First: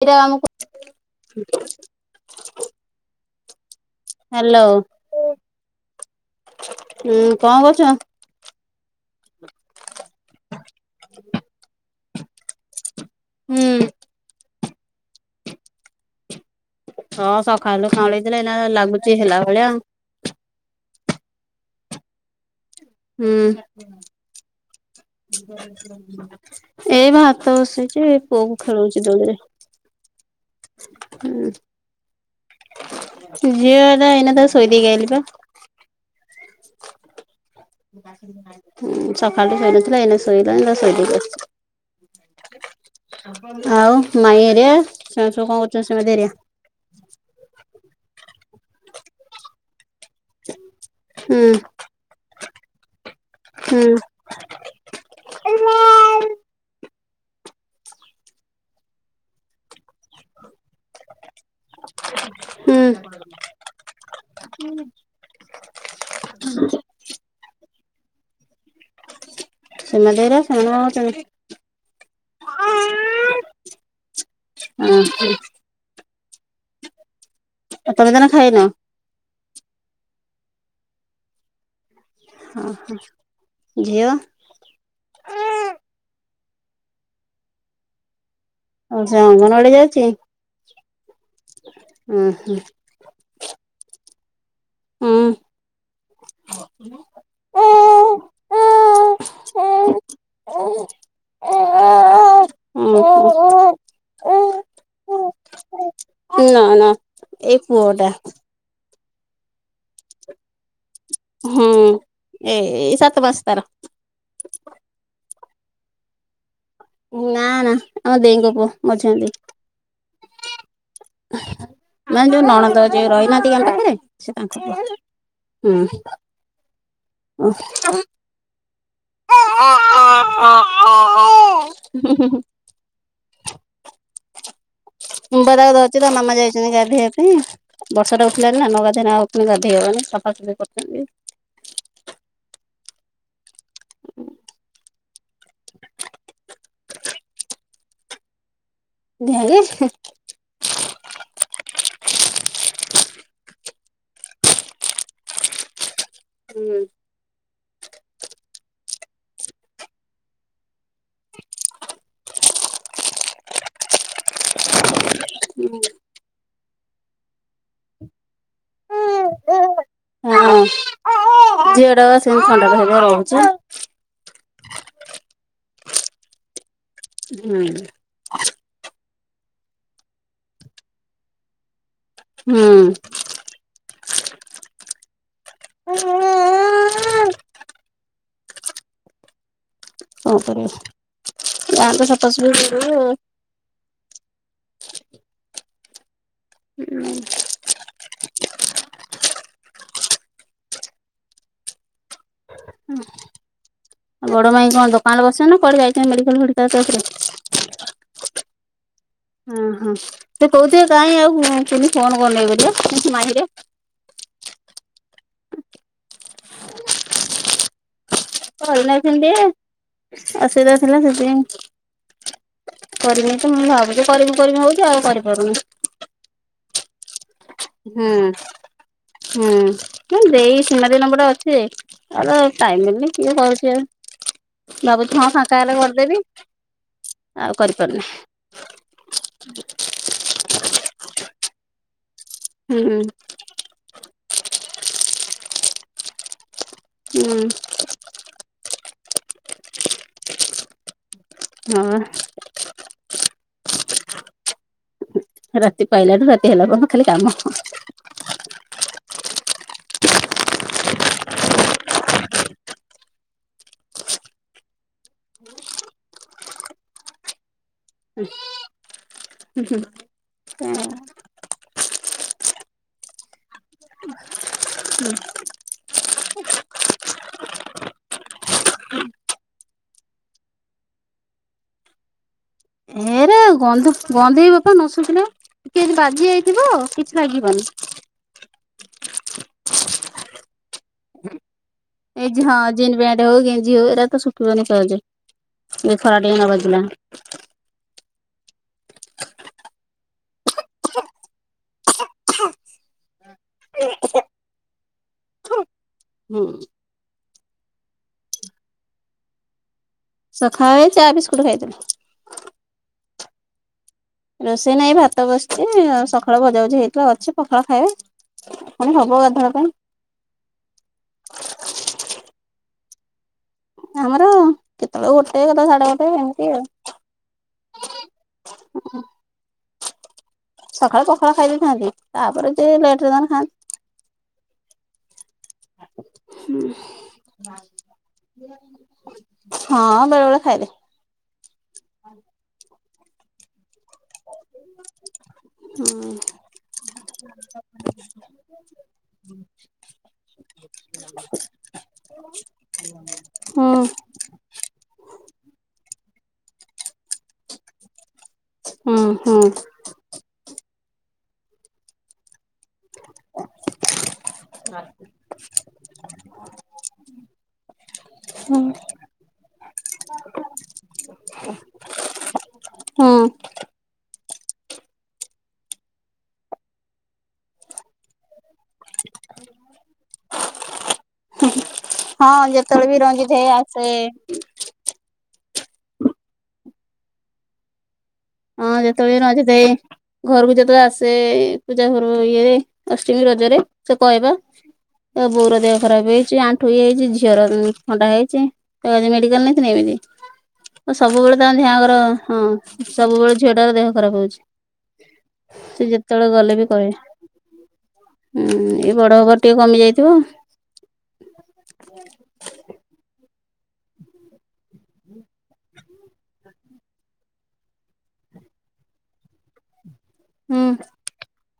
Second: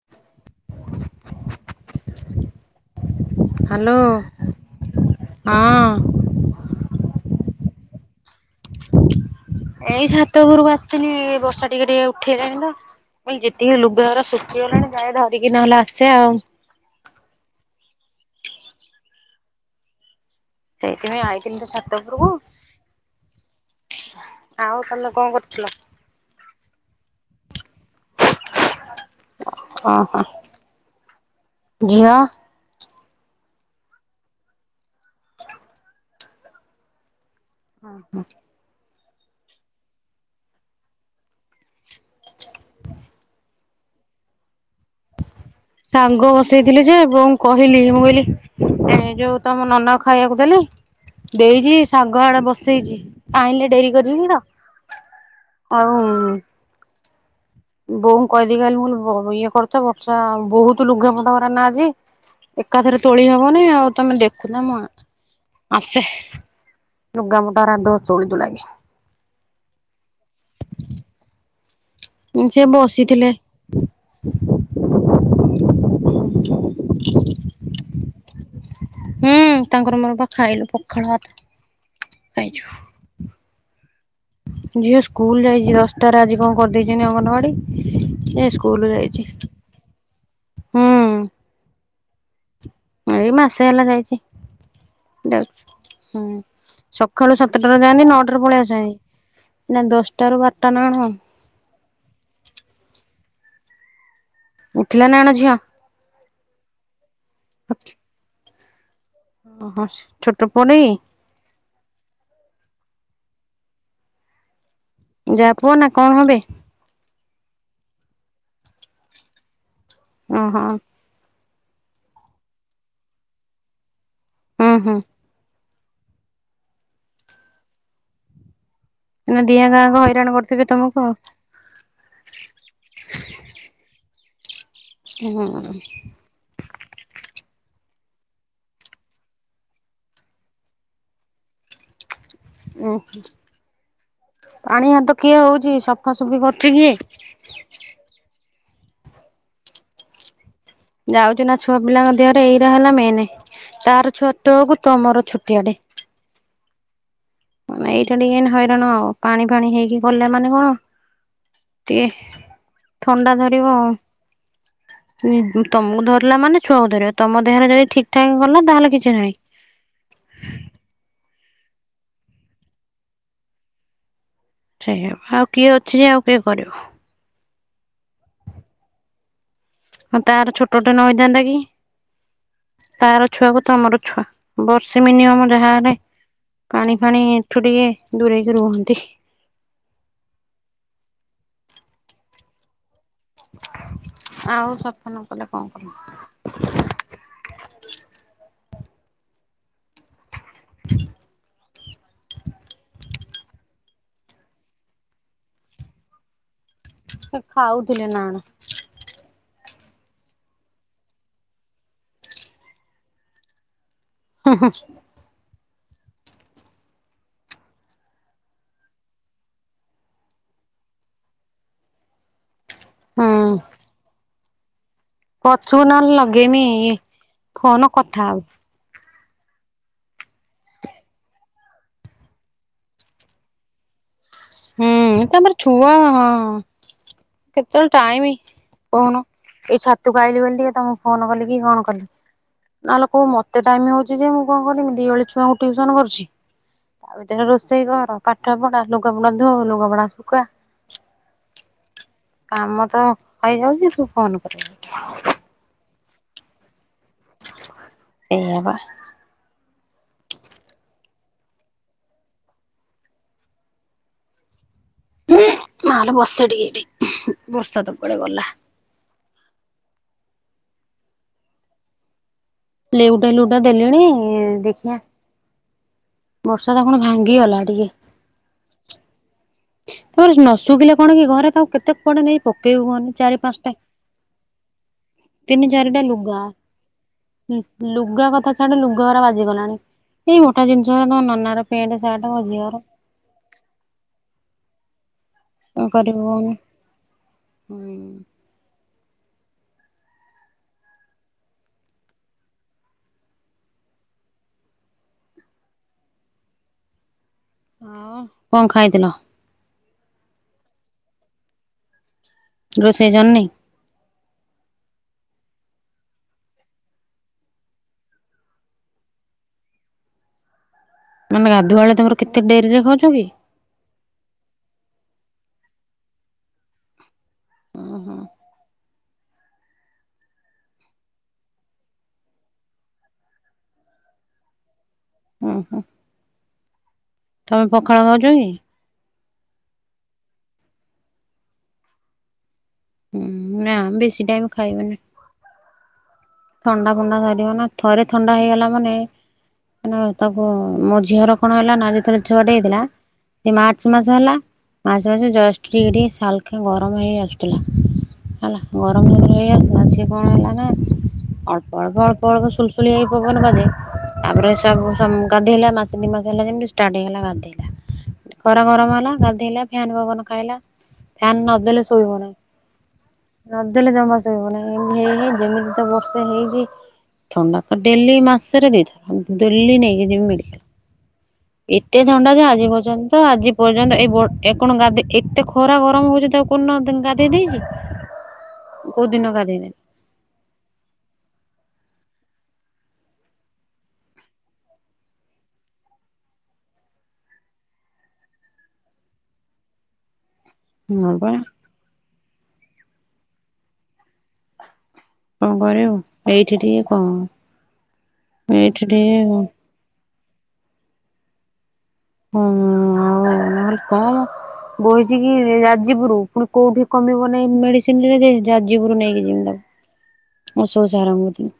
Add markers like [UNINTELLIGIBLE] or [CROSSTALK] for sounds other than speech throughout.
ଏଇଟା ଆମକୁ [INAUDIBLE] hello hello ହଁ। ଉଁ କଣ କରୁଛ। ଏଇ ଉଠେଇଲାଣିତ ମୁଁ କହିଲି ହୁଁ। ଯେତିକି ଲୁଗାଉରା ଶୁଖିଗଲାଣି ଯାଏ ଧରିକି ନହେଲେ ଆସେ ଆଉ। ହଁ ସକାଳୁ କାଂଳେଇଥିଲା ଏଇନା ଲାଗୁଚି ହେଲାଭଳିଆ। ସେଇଥିପାଇଁ ଆଇଥିଲୁ ତ ଛାତ ଉପରକୁ। ହୁଁ ଆଉ ତମେ କଣ କରୁଥିଲ? ଏଇ ଭାତ ବସେଇଚି। ପୁଅକୁ ଖେଳଉଛି ଦୋଳିରେ। ଓହୋ ହୁଁ। ଝିଅ ଝିଅଟା ଏଇନା ତାକୁ ଶୋଇ ଦେଇ ଆଇଲି ପା। ଆ। ହଁ ସକାଳୁ ଟିକେ ଶୋଇନଥିଲା ଏଇନା ଶୋଇଲାଣି ତକୁ ଶୋଇଦେଇ କି ଆସୁଛି। ଆଉ ମାଇଁହେରିଆ। ସାଗ ବସେଇଥିଲି ଯେ ବଉଙ୍କୁ କହିଲି ମୁଁ କହିଲି ଏ ଯୋଉ ତମ ନନାଙ୍କୁ ଖାଇବାକୁ ଦେଲି। ହୁଁ ଦେଇଛି ଶାଗ ଆଡେ ବସେଇଛି ଆଣିଲେ ହୁଁ ଡେରି କରିକିତ। ଆଉ। ବୋଉଙ୍କୁ କହିଦେଇକି ଆଇଲି ମୁଁ କହିଲି ଇଏକରୁଥା ବର୍ଷା ବୋହୁ ବହୁତ ଲୁଗାପଟାଉରାନା ଆଜି ହୁଁ। ଏକାଥରେ ତୋଳି ହବନି ଆଉ ତମେ ଦେଖୁତା ମୁଁ ଆଉଚି। ଆମେ ଲୁଗାପଟାଉରା ଦୁଅ ତେଳିଦେଲାଣି। ଜେମାଦେଇ ର ଶୋମ୍ୟ କେମିତି। ସେ ବସିଥିଲେ [INAUDIBLE] ଓହୋ ହ [UNINTELLIGIBLE] ତମେ ତାନେ ଖାଇନ। ହୁଁ ତାଙ୍କର ମୋରପା ଖଇଲୁ ପଖାଳ ଭାତ। ଖାଇଚୁ ହଁ ଝିଅ? ଝିଅ ସ୍କୁଲ ଯାଇଛି ଦଶଟାରେ ଆଜି କଣ। କରିଦେଇଛନ୍ତି ଅଙ୍ଗନବାଡ଼ି। ସିଏ ସ୍କୁଲ ଆଉ ସେ ଯାଇଛି ଅଙ୍ଗନବାଡି ଯାଉଛି? ହୁଁ। ହୁଁ ହୁଁ। ଏଇ ମାସେ ହେଲା ଯାଇଛି। ଉଁ। ଯ ହୁଁ ସକାଳୁ ସାତଟାରେ ଯାଆନ୍ତି ନଅଟାରେ ପଳେଇ ଆସନ୍ତି। [UNINTELLIGIBLE] ନା ଦଶଟା ରୁ [UNINTELLIGIBLE] ବାରଟା ହଁ ନା କଣ ହଁ ହଁ ଉଠିଲା ନା ହଁ କଣ ଝିଅ ନା ନା ଏଇ ପୁଅଟା। ଓ ହୋ ଛୋଟ ପୁଆନାଇଁ। ହୁଁ ଏ ସାତ ମାସ୍ ତାର। ଯା ପୁଅ ନା କଣ ହବେ। ନା ନା ଆମ ଦେଇଙ୍କ ପୁଅ ଅଛନ୍ତି। ଓ ହୋ। ମାନେ ଯୋଉ ନଣନ୍ଦ ଯୋଉ ରହିନାହାନ୍ତି ଆମ ପାଖରେ ସେ ତାଙ୍କ ହୁଁ ପାଖରେ ସେ ହୁଁ ତାଙ୍କ ପୁଅ ହୁଁ ଓ [UNINTELLIGIBLE] ନା ଦିଆଁ ଗାଁ କ ହଇରାଣ କରୁଥିବେ ତମକୁ ଆଉ ହୁଁ ହୁଁ ହୁଁ। ମୁମ୍ବାରକ ଧଉଛି ତ ମାମା ଯାଇଛନ୍ତି ଗାଧଇଆ ପାଇଁ। ବର୍ଷା ଟା ଉଠିଲାନି ନା ନଗାଧ ନା ହଉ ଗାଧୋଇ ହବାନି ସଫାସଫି କରୁଛନ୍ତି। ଓ ହଁ। ପାଣି ହାତ କିଏ ହଉଛି ସଫାସଫି କରୁଛି କିଏ? ଏଏହେହେ। ଯାଉଛୁ ନା ଛୁଆ ପିଲାଙ୍କ ଦେହରେ ଏଇରା ହେଲା ମେନେ୍। ତାର ଛୁଆଟକୁ ତମର ଛୋଟିଆଟେ। ହୁଁ। ମେ ଏଇଟା ଟିକେ ହଇରାଣ ଆଉ ପାଣି ଫାଣି ହେଇକି ଗଲ ମାନେ କଣ? [INAUDIBLE] ଇଏ ଥଣ୍ଡା ଧରିବ ଆଉ ତମକୁ ଧରିଲା ମାନେ ଛୁଆଙ୍କୁ ଧରିବ ତମ ଦେହରେ ଯଦି ଠିକ ଠାକ ଗଲା ତାହେଲେ କିଛି ନାହିଁ। ହଁ ଝିଅଟା କୁ ବା ସେମିତି ଥଣ୍ଡା ଧରିକି ରହୁଛି। ସେଇଆ ପା ଆଉ କିଏ ଅଛି ଯେ କିଏ କରିବ? ହୁଁ। ହଁ ତାର ଛୋଟଟେ ନ ହେଇଥାନ୍ତା କି? ହୁଁ। ତାର ଛୁଆକୁ ତମର ଛୁଆ ବର୍ଷେ ମିନିମମ ଯାହାରେ ପାଣି ଫାଣି ଏଠୁ ଟିକେ ଦୂରେଇକି ରୁହନ୍ତି। ହପରେ ଯାନ୍ତ ସ ଆଉ ସଫା ନ କଲେ କଣ କର [INAUDIBLE] [INAUDIBLE] ଆ ଉଡ ମାଇ କଣ ଦୋକାନ ବସିଛନ୍ତି ନା କୁଆଡେ ଯାଇଛନ୍ତି ମେଡିକାଲ ଫେଡି ସେ ଖାଉଥିଲେ ନା କଣ? ଓ ହଁ ତ କହୁଚି କାହିଁ ଆଉ କୁନି ଫୋନ କରୁନି ମାହିରେ ହଁ ହ। [INAUDIBLE] ଭ ନ [UNINTELLIGIBLE] ଟ ଅସୁବିଧା ଥିଲା ସେଥିପାଇଁ। କରିବି ତ ମୁଁ ଭାବୁଛି କରିବି କରିବି ଆଉ କରିପାରୁନି। ପଚୁ ନ ଲଗେଇମି ଫୋନ ହୁଁ କଥା ହବୁ। ହୁଁ ଦେଇସିନା ଦିନ ପଟେ ଅଛି ଆଉ ଟାଇମ ମିଳୁନି କିଏ କରୁଚି ଆଉ? ବାବୁ ହୁଁ ଫାଙ୍କା ତାପରେ ହେଲେ ଛୁଆ କରିଦେବି। ଆଉ କେତେବେଳେ କରିପାରୁନି ଟାଇମ କଣ ଏଇ ଛାତକୁ ଆଇଲି ବୋଲି ଟିକେ ତମକୁ ଫୋନ କଲି। କଣ କଲି ହୁଁ ନହେଲେ କଉ ମତେ ଟାଇମ ହଉଛି ଯେ ମୁଁ କଣ ମ ଦିଓଳି ଛୁଆଙ୍କୁ ଟୁସନ କରୁଚି ତା ହୁଁ ଭିତରେ ରୋଷେଇ କର ପାଠ ପଢା ଲ ଲୁଗାପଟା ଧୋ ଲୁଗାପଟା ସୁକା। ହଁ କାମ ତ ହେଇଯାଉଛି ତୁ ଫୋନ କରିବୁ? ରାତି ପାଇଲାଠୁ ରାତି ହେଲା ପର୍ଯ୍ୟନ୍ତ ଖାଲି କାମ। ସେଇଆ ବା। [INAUDIBLE] ହୁଁ ମା ଲୋ ବସେ ଟିକେ ଏଠି ବର୍ଷା ତ କୁଆଡେ ଗଲା? ହ ହୁଁ ହ ଲେଉଟା ଲଉଟା ଦେଲେଣି ଦେଖିଆ ବର୍ଷା ତ କଣ ଭାଙ୍ଗି ଗଲା ଟିକେ। ତାପରେ ନ ଶୁଖିଲେ କଣ କି ଘରେ ତାକୁ କେତେ କୁଆଡେ ନେଇ ପକେଇବୁ କୁହନି? ଏରା ଗନ୍ଧ ଗନ୍ଧେଇ ପା ନ ଶୁଖିଲେ। ତିନି କେମିତି ଚାରିଟା ବାଜି ଲୁଗା ଯାଇଥିବ ଆ କିଛି ଲାଗିବନି। ସେଟେ ଲୁଗାଅରା ବାଜିଗଲାଣି ଏଇ ଗୋଟେ ଜିନିଷ ତମ ନନାର ପେଣ୍ଟ ସାର୍ଟ ମୋ ଏଇ ହଁ ଝିଅର ଜିନ୍ସ ପେଟ ହଉ ଗେଞ୍ଜି ହଉ ଏଇରା ତ ସୁଖି ବନି ସହଜେ। କଣ ଏ କରିବୁ ଖରା ଟିକେ ନ କହନି। ବାଜିଲା ହୁଁ ହୁଁ। ହଁ କଣ ଖାଇଥିଲ? ସଖାଳେ ଚା, ବିସ୍କୁଟ ଖାଇଥିଲି। ରୋଷେଇ ସରିନି? ରୋଷେଇ ନାଇଁ ଭାତ ବସିଛି ସକାଳୁ ଭଜାଭୁଝି ହେଇଥିଲା ଅଛି ପଖାଳ ଖାଇବେ। କଣ ହବ ଗାଧୁଆ ବେଳ ପାଇଁ? ମାନେ ଗାଧୁଆଳଳେ ତମର କେତେ ଡେରି ରେ ଖାଉଛ କି ଆମର କେତେବେଳକୁ ଗୋଟେ ଗଲେ ସାଢେ ଗଟେ ଏମିତି ଆଉ ଓହ ସକାଳେ ପଖାଳ ଖାଇ ଦେଇଥାନ୍ତି ତାପରେ ଯ ଲେଟରେ ଖାଆନ୍ତି ଓହୋ [INAUDIBLE] ହୁଁ ତମେ ପଖାଳ ଖାଉଛ କି? [INAUDIBLE] ହଁ ବେଳେ ବେଳେ ଖାଇଲେ [INAUDIBLE] ହୁଁ ନା ବେଶୀ ଟାଇମ ଖାଇବ ନା ହୁଁ ଥଣ୍ଡା ଫଣ୍ଡା ଧରିବ ନା ଥରେ ଥଣ୍ଡା ହେଇଗଲା ମାନେ ତାକୁ ମୋ ଝିଅର କଣ ହେଲା ନା ଯେତେବେଳେ ଛୁଆଟ ହେଇଥିଲା ସେ ହୁଁ ମାର୍ଚ୍ଚ ମାସ ହେଲା ମାସେ ମାସେ ଜଷ୍ଟେ ଶାଲ ଆ ଗରମ ହେଇ ଆସୁଥିଲା ହେଲା ହୁଁ ଗରମ ଲର ହୁଁ ହେଇ ଆସୁଥିଲା ସିଏ କଣ ହେଲା ନା ଅଳ୍ପ ଅଳ ଅଳପ ଅଳ ସୁୁଲସୁଲି ଆଇପ କ ବାଜେ ତାପରେ ସବୁ ଗାଧୋଇଲା ମାସ ଦି ମାସ ହେଲା ଯେମିତି ଷ୍ଟାର୍ଟ ହେଇଗଲା ଗାଧେଇଲା ହୁଁ ଖରା ଗରମ ହେଲା ଗାଧେଇଲା ଫାନ ପବନ ଖାଇଲା ଫ୍ୟାନ ନଦେଲେ ଶୋଇବ ନାହି ହୁଁ ନଦଲେ ତ ମ ତି ହେଇ ଯେମିତି ତ ବର୍ଷେ ହେଇଛି ଥଣ୍ଡା ତ ଡେଲି ମାସ ଦେଇ ଦଡଲୀ ନ ନେଇାଇକି ମି ଏତେ ଥଣ୍ଡା ହଁ ଯେ ଆଜି ଯେତେବେଳେ ବି ପର୍ଯ୍ୟନ୍ତ ରଞ୍ଜିତ ଭାଇ ଆଜି ଆସେ ପର୍ଯ୍ୟନ୍ତ ଏଇ ବ ଏ କଣ ଗାଧ ଏତେ ଖରା ଗରମ ହଉଛି ତା କ ଗା ଦେଇ ଦେଇେଇଛି ହଁ ଯେତେବେଳେ ନଛିତ ଘରକୁ ଯେତେବେଳେ ଆସ ସେ ପୂଜା ଘର ଇଏ ଅଷ୍ଟମୀ ରଜରେ ସେ କହିବା ଆ ବୋଉର ଦେହ ଖରାପ ହେଇଛି ଆଣ୍ଠୁ ବିଇ ହେଇଛି ଝିଅ ଥଣ୍ଡା ହେଇଛି ଆ ମେଡିକାଲ ନେଇ ନେବି ହ ଓ ହଁ ପା ସବୁବେଳେ ତଙ୍କ ଦେଁଙ୍କର ହଁ ସବୁବେଳେ ଝିଅଟାର ଦେହ ଖରାପ ହଉଛି କଣ ସେ କରିବୁ ଯେତେବେଳେ ଏଇଠି ଗଲେ ବି ଟିକେ କମ କହିବେ ହୁଁ ଏଇଠି ଏଇ ବଡ ହଁ ଖବର ଟିକେ କମି ଯାଇଥିବ ହୁଁ ଆଉହାରପା ବହିଛି କି ରାଜିବରୁ ପୁଣି କୋଉଠି କମିବ ନାହି ମେଡିସିନ ରେ ଯାଜବରୁ ନେଇକିମି ହୁଁ ମୁଁ ଶୁଚାରଦ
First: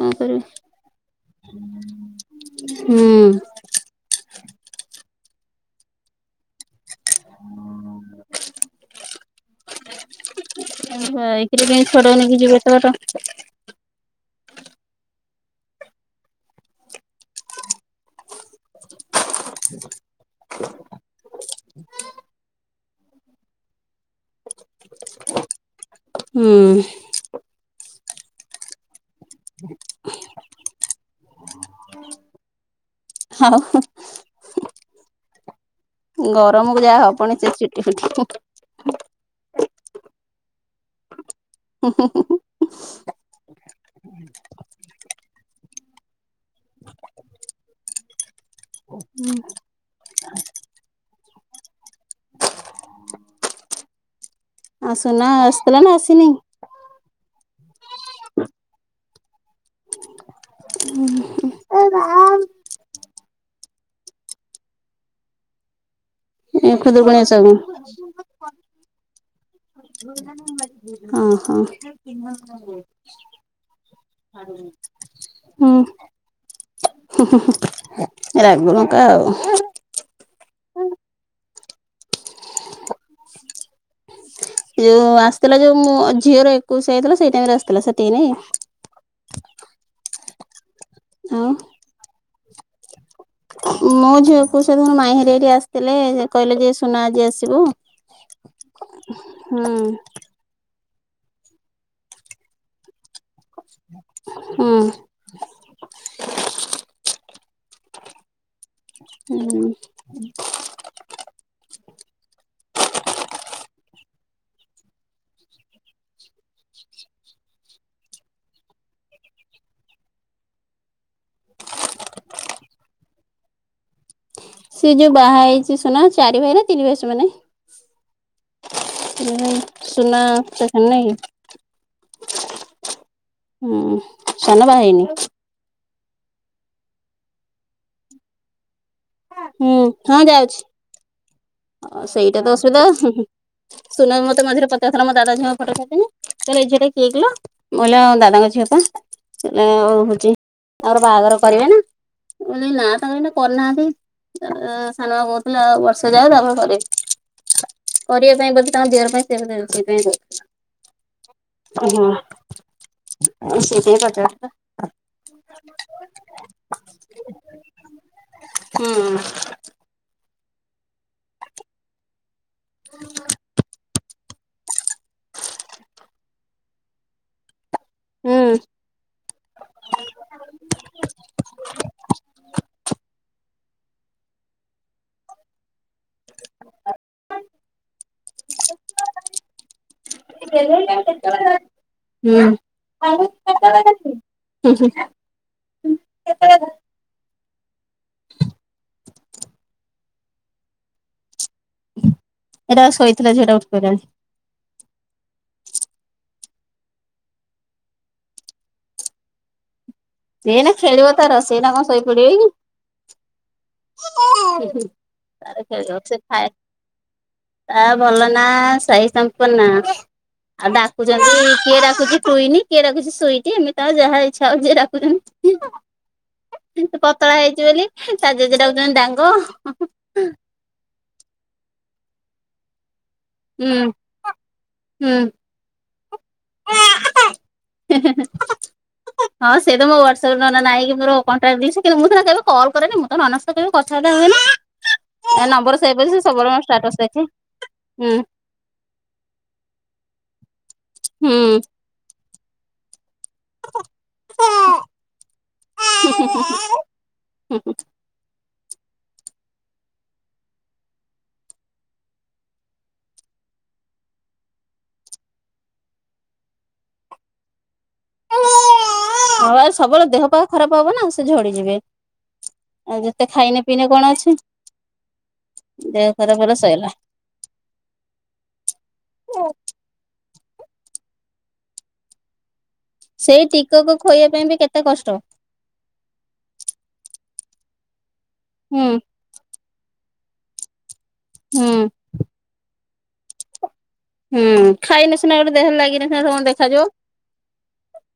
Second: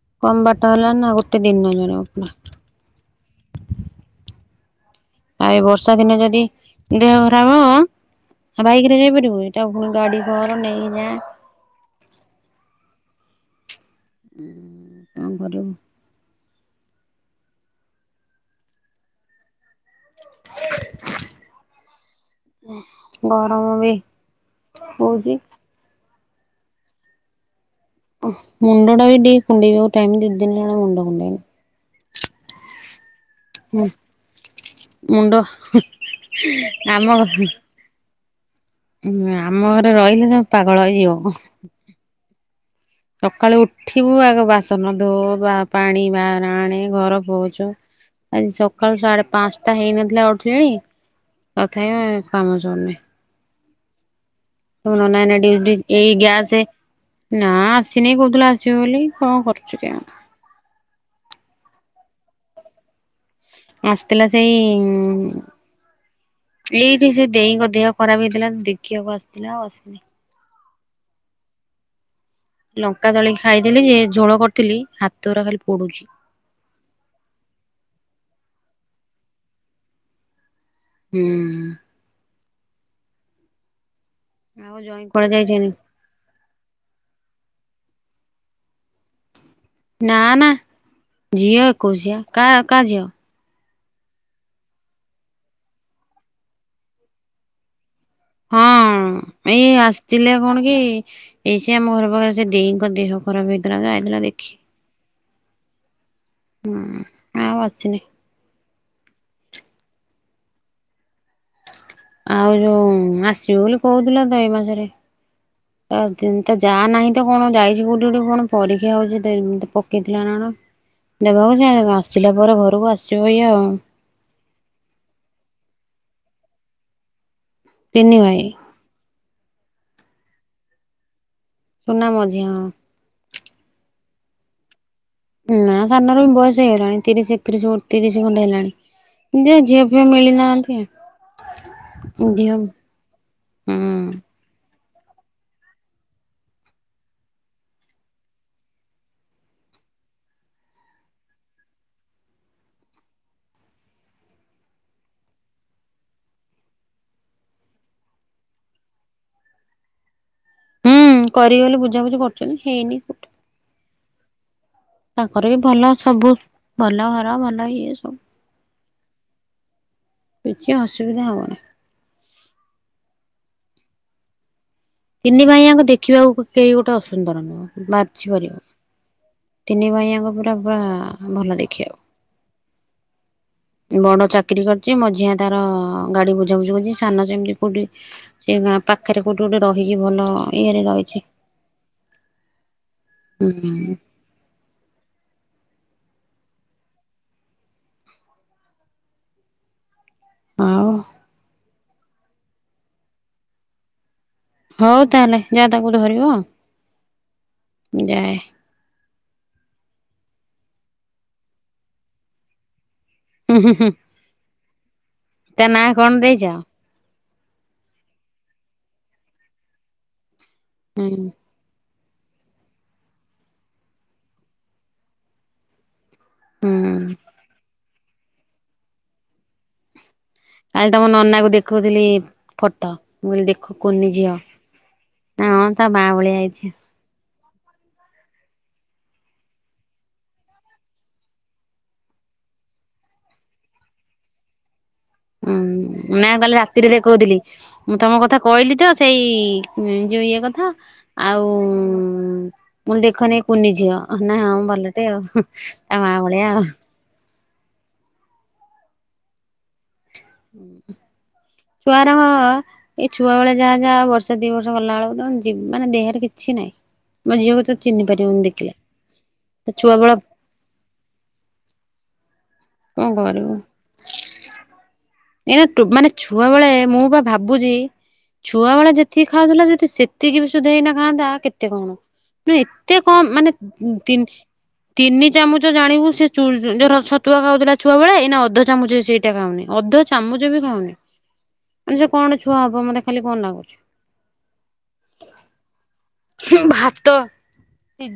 କଣ ହେଲା ନା ଗୋଟେ ଦିନ ଜଣେ ଉଠିଲା। କରିବି [INAUDIBLE] ହୁଁ [INAUDIBLE] ଆଉ ଏଇ ବର୍ଷା ଦିନେ ଯଦି ଦେହଖରାପ ହବ ବାଇକରେ ଯାଇପାରିବୁ ତାକୁ ପୁଣି ଗାଡିକର ନେଇକି ଯା କେମିତି ଛୁଆଟାକୁ ନେଇକି ଯିବ ଯେ ହୁଁ କଣ କରିବୁ [INAUDIBLE] [INAUDIBLE] ଗରମ ବି ହଉଛି ହୁଁ ଓ ହୋ ମୁଣ୍ଡଟା ବି ଟିକେ କୁଣ୍ଡେଇ ବାକୁ ଟାଇମ କେତେ ହେଲାଣି ମୁଣ୍ଡ କୁଣ୍ଡେଇନି [INAUDIBLE] ଆଉ ହୁଁ ମୁଣ୍ଡ ଗରମକୁ ଯାହା ହବଣି ପୁଣି ସେ ଚୁଟିଫୁଟି ହୁଁ ଆମ ଘରେ ରହିଲେ ସବୁ ପାଗଳ ହବ ସକାଳୁ ଉଠିବୁ ଆଗ ବାସନ ଦୋ ବା ପାଣି ବା ଆଣେ ଘର ପୋଛ ଆଜି ସକାଳୁ ସାଢେପାଞ୍ଚଟା ହେଇନଥିଲା ଉଠିଲିଣି ତଥାପି କାମ ସରୁନି ତମ ଆଉ ନନା ସୁନା ଏଇନା ଡିଉଟି ଆସିଥିଲା ନା ଏଇ ଆସିନି? ଗ୍ୟାସ ନା ଆସିନି କୋଉଥିଲା ଆସିବ ବୋଲି କଣ କରୁଛୁ କେହାଣି [INAUDIBLE] ଆସିଥିଲା ସେଇ ଇଁ ଏ ଉଁ। ଏଇଠି ଖୁଦୁରୁକୁଣୀ ସେ ଓଷାକୁ ଦେଇଙ୍କ ଦେହଖରାପ ହେଇଥିଲା ଦେଖିବାକୁ ଆସି ଦଉନାହାଁନ୍ତି ମୁଁ ମାଜିଦେବି ଓ ହ। ଲଙ୍କାଦଳିକି ଖାଇଦେଲି ଯେ ଝୋଳ କରିଥିଲି ହାତଗୁରା ଖାଲି ପୋଡୁଛି। ହୁଁ ହୁଁ ରାଗଲଙ୍କା ଆଉ ହୁଁ। ହୁଁହୁଁ। ଆଉ ଜ୍ୱାଇଁ ଯୋଉ କୁଆଡେ ଆସିଥିଲା ଯାଇଛନ୍ତି? ଯୋଉ ମୋ ଝିଅର ଏକୋଇଶିଆ ହେଇଥିଲା ସେଇ ଟାଇମରେ ଆସିଥିଲା ସେତି ତ ନାଇ [INAUDIBLE] ନା ନା ଝିଅ ଏକୋଇଶିଆ କା କା ଝିଅ। ମୋ ଝିଅ ଏକୋଇଶିଆ ଦିନ ମାଇଁହେରିକା ଏଠି ଆସିଥିଲେ କହିଲେ ଯେ ସୁନା ଆଜି ଆସିବ। ହଁ ହଁ ଏଇ ଆସିଥିଲେ କଣ କି ଏଇଠି ଆମ ଘର ପାଖରେ ସେ ଦେଇଙ୍କ ଦେହ ଖରାପ ହେଇଥିଲା ତ ଆଇଥିଲା ଦେଖି। ହୁଁ ହୁଁ ଆଉ ଆଛିିନି। ହୁଁ [INAUDIBLE] ଆଉ ଯୋଉ ଆସିବ ବୋଲି କହୁଥିଲା ତ ଏଇ ମାସରେ ତା ଯା ନାହିଁ ତ କଣ ଯାଇଛି କୋଉଠି କଣ ପରୀକ୍ଷା ହଉଛି ପକେଇଥିଲା ନା କଣ। ଦେବାକୁ ଯେ ଆସିଲା ପରେ ଘରକୁ ଆସିବ ଇଏ ଆଉ। ସେ ଯୋଉ ବାହା ହେଇଛି ସୁନା ଚାରି ଭାଇ ନା ତିନି ଭାଇ ସେମାନେ। ତିନିିଭାଇ। ସୁନା ସେଖ ନହିଁ [UNINTELLIGIBLE] ସୁନା ମଝିଅଁ। ହୁଁ ସାନ ବାହା ହେଇନି। ନା ସାନର ବି ବୟସ ହେଇଗଲାଣି ତିରିଶି ଏକତିରିଶ ତି ରିଶି ଖଣ୍ଡେ ହେଲାଣି। ଯେ ହୁଁ ଝିଅଫିଅ ଯାଉଛି। ମିଳିନାହାନ୍ତି। ହଁ ସେଇଟା ତ ଅସୁବିଧା ହୁଁ ହୁଁ ସୁନା ମତେ ମଝିରେ ପ ଏଥର ମୋ ଦାଦା ଝିଅଙ୍କ ଫଟୋ ଛାଡିଥିନି ଏଇ ଝିଅଟା କିଏ କିଲୋ ମୁଁ କହିଲି ମୋ ଦାଦାଙ୍କ ଝିଅ ପା। ହେଁ ହଉଛି [INAUDIBLE] ତାଙ୍କର ବାହାଘର କରିବେ ନା। ମୁଁ କହିଲି ନା ତାଙ୍କର କରିନାହାନ୍ତି ସାନମା କହୁଥିଲା ଆଉ ବର୍ଷେ ଯାଉ ତାପରେ କରିବି କରିବା ପାଇଁ ବୋଧେ ତାଙ୍କ ଦିହର ପାଇଁ ସେଥିପାଇଁ ହୁଁ କରିବେ ବୋଲି ବୁଝାବୁଝି କରୁଛନ୍ତି ହେଇନି କୋଉଠି। କଉଥି ହଁ ସେଇଥିପାଇଁ ପଚା ତାଙ୍କର ବି ଭଲ ସବୁ ଭଲ ଘର ଭଲ ଇଏ ସବୁ। ହୁଁ। କିଛି ଅସୁବିଧା ହବନି। ତିନି ଭାଇଆଙ୍କ ଦେଖିବାକୁ କେହି ଗୋଟେ ଅସୁନ୍ଦର ନୁହଁ। ବାଛି ପାରିବନି ତିନି ଭାଇଆଙ୍କ ପୁରା ପୁରା ଭଲ ଦେଖିବାକୁ। ବଡ଼ ଚାକିରି କରିଛି ମଝିଆ ତାର ଗାଡ଼ି ବୁଝାବୁଝି କରୁଛି ସାନ ସେମିତି କୋଉଠି ସେଁ ଗାଁ ପାଖରେ କୋଉଠି ଗୋଟେ ରହିକି ଭଲ ଇଏରେ ରହିଛି। ହୁଁ। ହୁଁ ହୁଁ। ଏଇଟା ଆଉ। ଏଟା ଶୋଇଥିଲା ଝିଅଟା ଉଠିପଇଲାଣି। ହଉ ତାହେଲେ ଯାଅ ତାକୁ ଧରିବ। ଯାଏ। ସିଏ ଏଇନା ଖେଳିବ ତାର ର ସିଏ ଏଇନା କଣ ଶୋଇପଡ଼ିବ ହୁଁ ହୁଁ ହୁଁ କି? ତା ତାର ନାଁ ଖେଳିବ କଣ ସେ ଦେଇଛ? ଖଏ ତା ଭଲ ନା ସାଇ ସମ୍ପର୍ନା ଆଉ ହୁଁ ଡାକୁଛନ୍ତି କିଏ ଡାକୁଛି କୁଇନି କିଏଡ଼ାକୁଚି ସୁଇଟି ଏମିତି ଆଉ ଯାହା ଇଚ୍ଛା ହଉ ଯିଏଡାଖୁଛନ୍ତି। ହୁଁ ସିଏ ପତଳା ହେଇଛି ବୋଲି ତା ଜେଜ ଡାକୁଛନ୍ତି ଡାଙ୍ଗ ହଁ ହଁ ହଃ। କାଲି ତମ ନନାକୁ ଦେଖଉଥିଲି ଫଟୋ। ମୁଁ କହିଲି ଦେଖ ହୁଁ କୁନି ଝିଅ ହୁଁ। ନାଁ ହଁ ତା ମା ଭଳିଆ ହେଇଛି। ହଁ ହଁ। ହଁ ସେ ତ ମୋ ହ୍ୱାଟସପ ନନା ନାଇଁ କି ମୋର କଣ୍ଟାକ୍ଟ ଲିଷ୍ଟ କିନ୍ତୁ ମୁଁ ତା ସାଙ୍ଗେ କେବେ କଲ କରେନି ମୁଁ ତ ନନାଙ୍କ ସହ କେବେ କଥାବାର୍ତ୍ତା ହୁଏନି। ହୁଁ ନମ୍ବର ସେଭ୍ ଅଛି ସେ ନା ସବୁବେଳେ କାଲି ମୋ ରାତିରେ ଷ୍ଟାଟସ୍ ଦେଖେ ଦେଖଉଥିଲି ମୁଁ ହୁଁ ତମ କଥା କହିଲି ତ ସେଇ ଯୋଉ ଇଏ କଥା ହୁଁ। ଆଉ ମୁଁ ଦେ ଖନି କୁନି ଝିଅ ନା ହଁ ଭଲଟେ ଆଉ ତା ମା ଭଳିଆ ଆଉ। ହୁଁ ହୁଁ। ହୁଁ। ଛୁଆର ଏଇ ଛୁଆ ବେଳେ ଯାହା ଯାହା ବର୍ଷେ ଦି ବର୍ଷ ଗଲା ବେଳକୁ ତ ଜି ମାନେ ଦେହରେ କିଛି କି ନାଇଁ ମୋ ଝିଅକୁ ତ ଆ ଛୁଆ ସବୁବେଳେ ବେଳ ଦେହପା ଖରାପ ହବନା ସେ ଝଡ଼ିଯିବେ। ଆଉ କଣ ଯେତେ କରିବୁ। ଖାଇନେ ପିଇନେ କଣ ଅଛି? ଏଇନା ଟୁ ଦେହ ମାନେ ଖରାପ ହେଲା ଛୁଆବେଳେ ସଇଲା। ମୁଁ ପା ଭାବୁଛି ଛୁଆବେଳେ ଯେତିକି ଖାଉଥିଲି ଯଦି ସେତି ଏତିକି ବି ସୁଧା ଏଇନା ଖାନ୍ତା କେତେ କଣ ନାଇ ଏତେ କମ ସେଇ ମାନେ ଟିକକ ତି ଖୋଇବା ପାଇଁ ବି କେତେ କଷ୍ଟ ତିନି ଚାମୁଚ ଜାଣିବୁ ସେ ଚୁର ଧର ଛ ତୁଆ ଖାଉଥିଲା ଛୁଆ ବେଳେ ଏଇନା ଅଧ ହୁଁ ଚାମଚ ସେଇଟା ଖାଉନି ଅଧ ଚାମଚ ବି ଖାଉନି। ହୁଁ। ମାନେ ସେ କଣ ଛୁଆ ହବ ମତେ ଖାଲି କଣ ଲାଗୁଛି। ହୁଁ ଖାଇନେ ସିନା ଗୋଟେ ଦେହରେ ଲାଗିନେ ସିନା ସମସ୍ତଙ୍କୁ ଦେଖାଯିବ। ଭାତ ସି